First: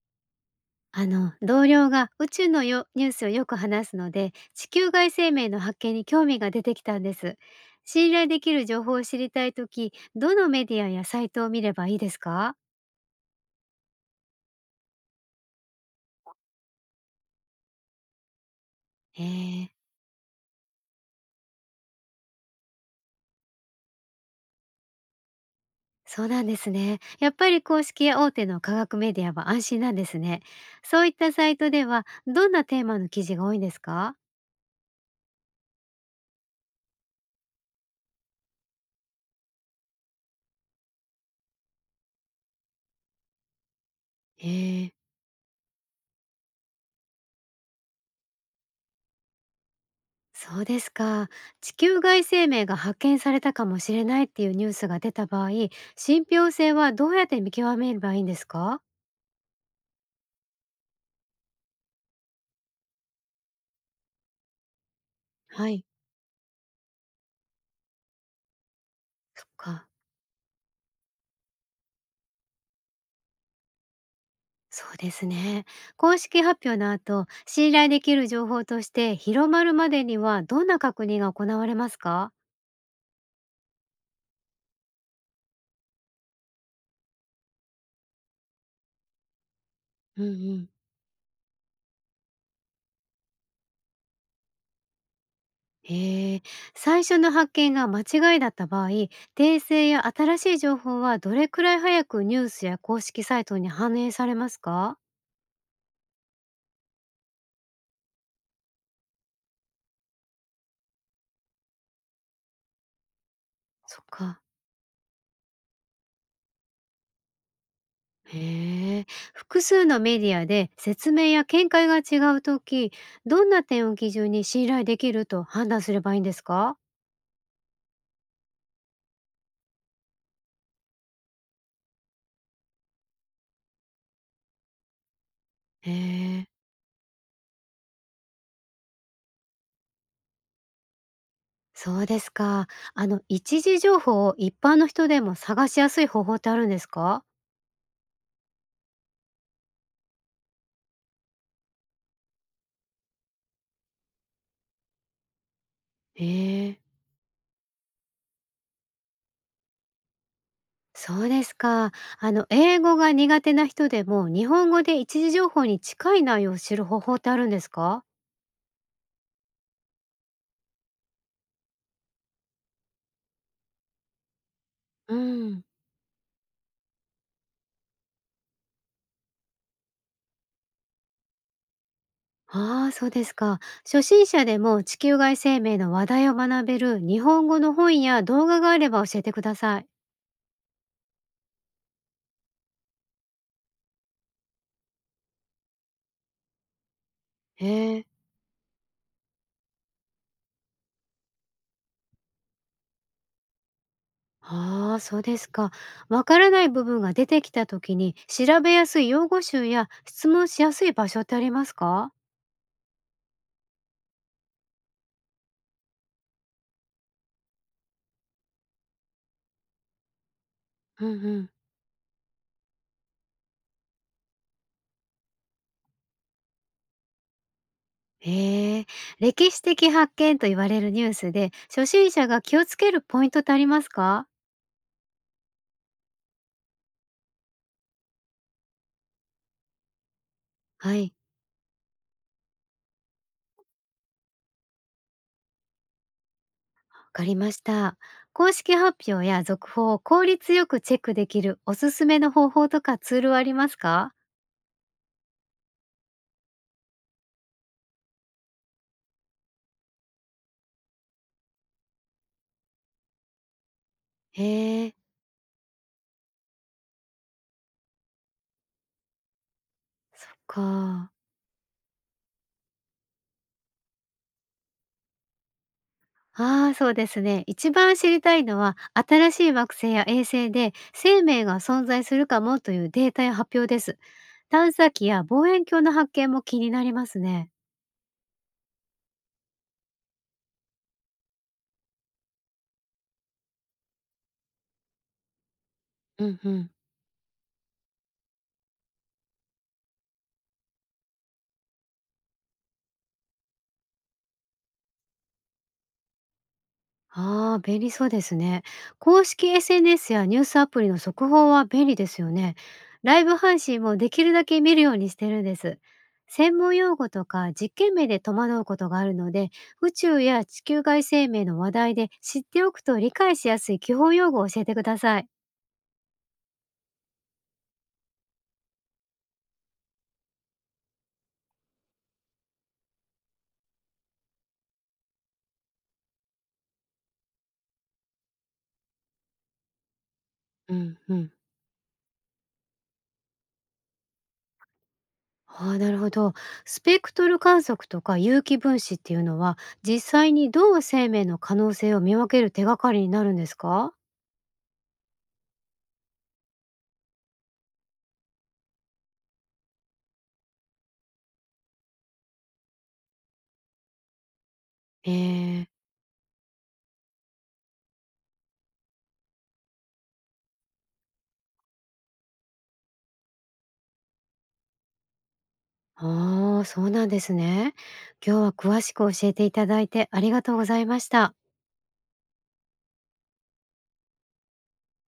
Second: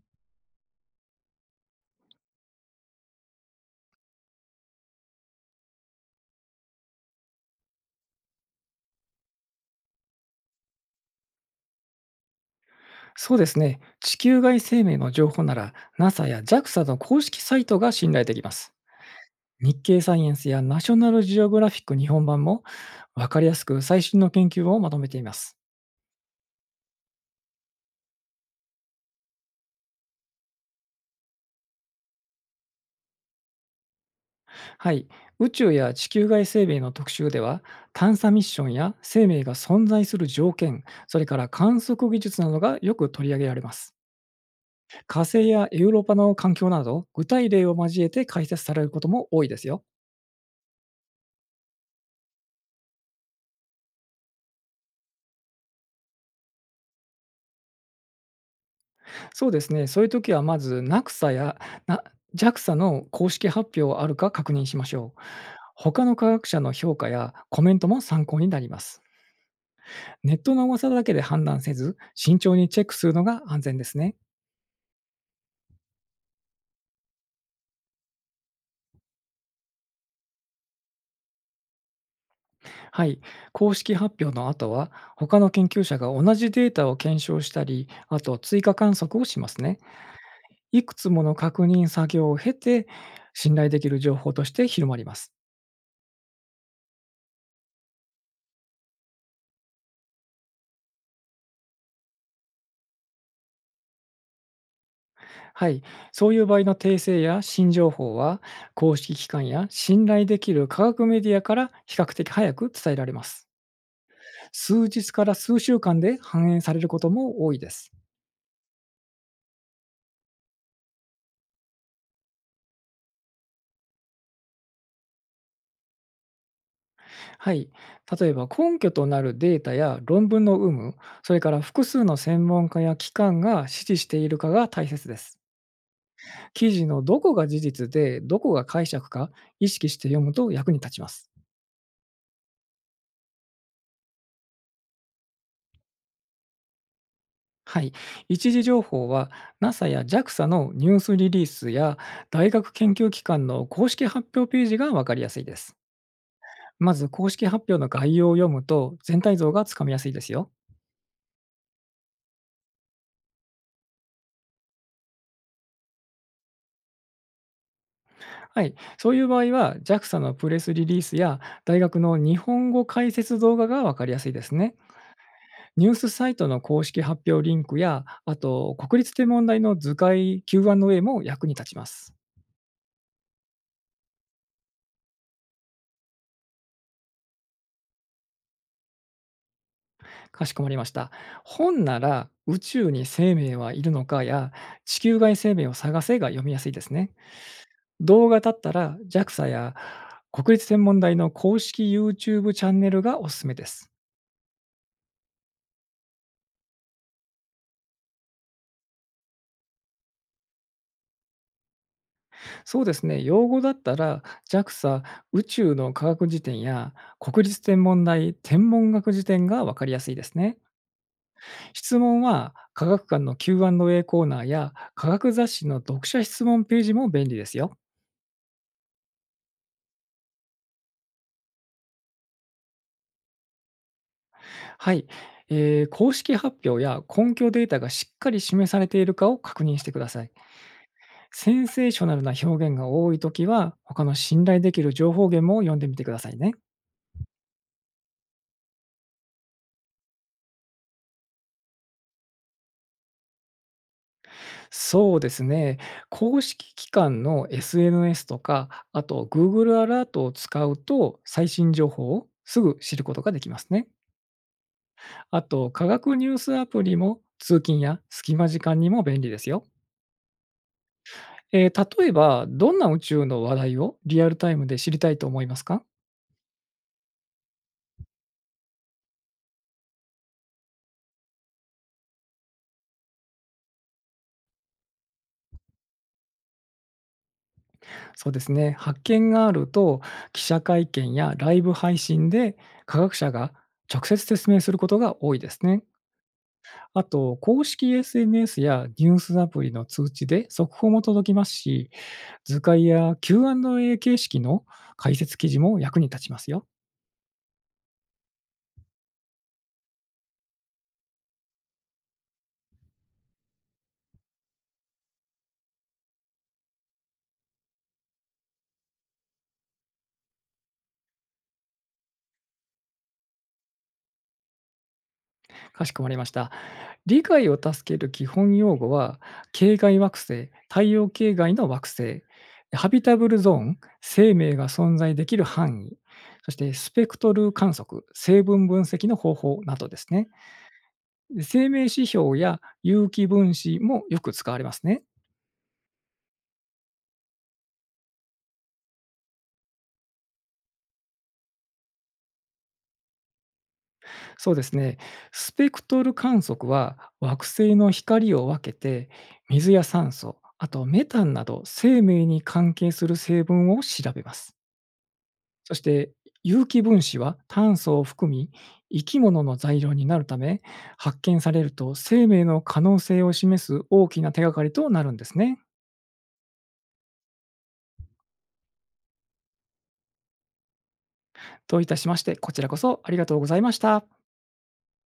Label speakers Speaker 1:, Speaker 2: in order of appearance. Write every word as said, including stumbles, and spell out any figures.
Speaker 1: あの同僚が宇宙のよニュースをよく話すので、地球外生命の発見に興味が出てきたんです。信頼できる情報を知りたいとき、どのメディアやサイトを見ればいいですか？
Speaker 2: そうですね。地球外生命の情報なら NASA や ジャクサ の公式サイトが信頼できます。
Speaker 1: へー。
Speaker 2: 日経サイエンスやナショナルジオグラフィック日本版も分かりやすく最新の研究をまとめています。
Speaker 1: そうなんですね。やっぱり公式や大手の科学メディアは安心なんですね。そういったサイトではどんなテーマの記事が多いんですか？
Speaker 2: はい。宇宙や地球外生命の特集では探査ミッションや生命が存在する条件、それから観測技術などがよく取り上げられます。
Speaker 1: へー。
Speaker 2: 火星やエウロパの環境など具体例を交えて解説されることも多いですよ。
Speaker 1: そうですか。地球外生命が発見されたかもしれないっていうニュースが出た場合、信憑性はどうやって見極めればいいんですか？
Speaker 2: そうですね。そういう時はまずなくさや、な ジェーエー の公式発表はあるか確認しましょう。
Speaker 1: はい。
Speaker 2: 他の科学者の評価やコメントも参考になります。
Speaker 1: そっか。
Speaker 2: ネットの噂だけで判断せず、慎重にチェックするのが安全ですね。
Speaker 1: そうですね。公式発表の後、信頼できる情報として広まるまでにはどんな確認が行われますか？
Speaker 2: はい。公式発表の後は、他の研究者が同じデータを検証したり、あと追加観測をしますね。
Speaker 1: うんうん。
Speaker 2: いくつもの確認作業を経て、信頼できる情報として広まります。
Speaker 1: へえ。最初の発見が間違いだった場合、訂正や新しい情報はどれくらい早くニュースや公式サイトに反映されますか？
Speaker 2: はい、そういう場合の訂正や新情報は、公式機関や信頼できる科学メディアから比較的早く伝えられます。
Speaker 1: そっか。
Speaker 2: 数日から数週間で反映されることも多いです。
Speaker 1: へえ。複数のメディアで説明や見解が違うとき、どんな点を基準に信頼できると判断すればいいんですか？
Speaker 2: はい、例えば根拠となるデータや論文の有無、それから複数の専門家や機関が支持しているかが大切です。
Speaker 1: へえ。
Speaker 2: 記事のどこが事実で、どこが解釈か意識して読むと役に立ちます。
Speaker 1: そうですか。あの、一時情報を一般の人でも探しやすい方法ってあるんですか？
Speaker 2: はい、一次情報は NASA や ジャクサ のニュースリリースや大学研究機関の公式発表ページが分かりやすいです。
Speaker 1: へえ。
Speaker 2: まず公式発表の概要を読むと全体像がつかみやすいですよ。
Speaker 1: そうですか。あの、英語が苦手な人でも日本語で一時情報に近い内容を知る方法ってあるんですか？
Speaker 2: はい、そういう場合は ジャクサ のプレスリリースや大学の日本語解説動画が分かりやすいですね。
Speaker 1: うん。
Speaker 2: ニュースサイトの公式発表リンクやあと国立天文台の図解 キューアンドエー も役に立ちます。
Speaker 1: ああ、そうですか。初心者でも地球外生命の話題を学べる日本語の本や動画があれば教えてください。
Speaker 2: かしこまりました。本なら宇宙に生命はいるのかや地球外生命を探せが読みやすいですね。
Speaker 1: へえ。
Speaker 2: 動画だったら ジャクサ や国立天文台の公式 ユーチューブ チャンネルがおすすめです。
Speaker 1: ああ、そうですか。わからない部分が出てきた時に調べやすい用語集や質問しやすい場所ってありますか？
Speaker 2: そうですね、用語だったら ジャクサ 宇宙の科学辞典や国立天文台天文学辞典がわかりやすいですね。
Speaker 1: うんうん。
Speaker 2: 質問は科学館の キューアンドエー コーナーや科学雑誌の読者質問ページも便利ですよ。
Speaker 1: へえ。歴史的発見と言われるニュースで初心者が気をつけるポイントってありますか？
Speaker 2: はい、えー公式発表や根拠データがしっかり示されているかを確認してください。
Speaker 1: はい。
Speaker 2: センセーショナルな表現が多いときは、他の信頼できる情報源も読んでみてくださいね。
Speaker 1: かりました。公式発表や続報を効率よくチェックできるおすすめの方法とかツールはありますか？
Speaker 2: そうですね、公式機関の エスエヌエス とか、あと グーグル アラートを使うと、最新情報をすぐ知ることができますね。
Speaker 1: へえ。
Speaker 2: あと、科学ニュースアプリも通勤や隙間時間にも便利ですよ。
Speaker 1: そっか。
Speaker 2: えー、例えば、どんな宇宙の話題をリアルタイムで知りたいと思いますか？
Speaker 1: ああ、そうですね。一番知りたいのは、新しい惑星や衛星で生命が存在するかもというデータや発表です。探査機や望遠鏡の発見も気になりますね。
Speaker 2: そうですね。発見があると、記者会見やライブ配信で科学者が直接説明することが多いですね。
Speaker 1: うんうん。
Speaker 2: あと、公式 エスエヌエス やニュースアプリの通知で速報も届きますし、図解や キューアンドエー 形式の解説記事も役に立ちますよ。
Speaker 1: ああ、便利そうですね。公式 エスエヌエス やニュースアプリの速報は便利ですよね。ライブ配信もできるだけ見るようにしてるんです。専門用語とか実験名で戸惑うことがあるので、宇宙や地球外生命の話題で知っておくと理解しやすい基本用語を教えてください。
Speaker 2: かしこまりました。理解を助ける基本用語は、系外惑星、太陽系外の惑星、ハビタブルゾーン、生命が存在できる範囲、そしてスペクトル観測、成分分析の方法などですね。
Speaker 1: うんうん。
Speaker 2: 生命指標や有機分子もよく使われますね。
Speaker 1: ああ、なるほど。スペクトル観測とか有機分子っていうのは、実際にどう生命の可能性を見分ける手がかりになるんですか？
Speaker 2: そうですね。スペクトル観測は惑星の光を分けて、水や酸素、あとメタンなど生命に関係する成分を調べます。
Speaker 1: え
Speaker 2: そし
Speaker 1: え。
Speaker 2: て、有機分子は炭素を含み、生き物の材料になるため、発見されると生命の可能性を示す大きな手がかりとなるんですね。
Speaker 1: ああ、そうなんですね。今日は詳しく教えていただいてありがとうございました。
Speaker 2: といたしまして、こちらこそありがとうございました。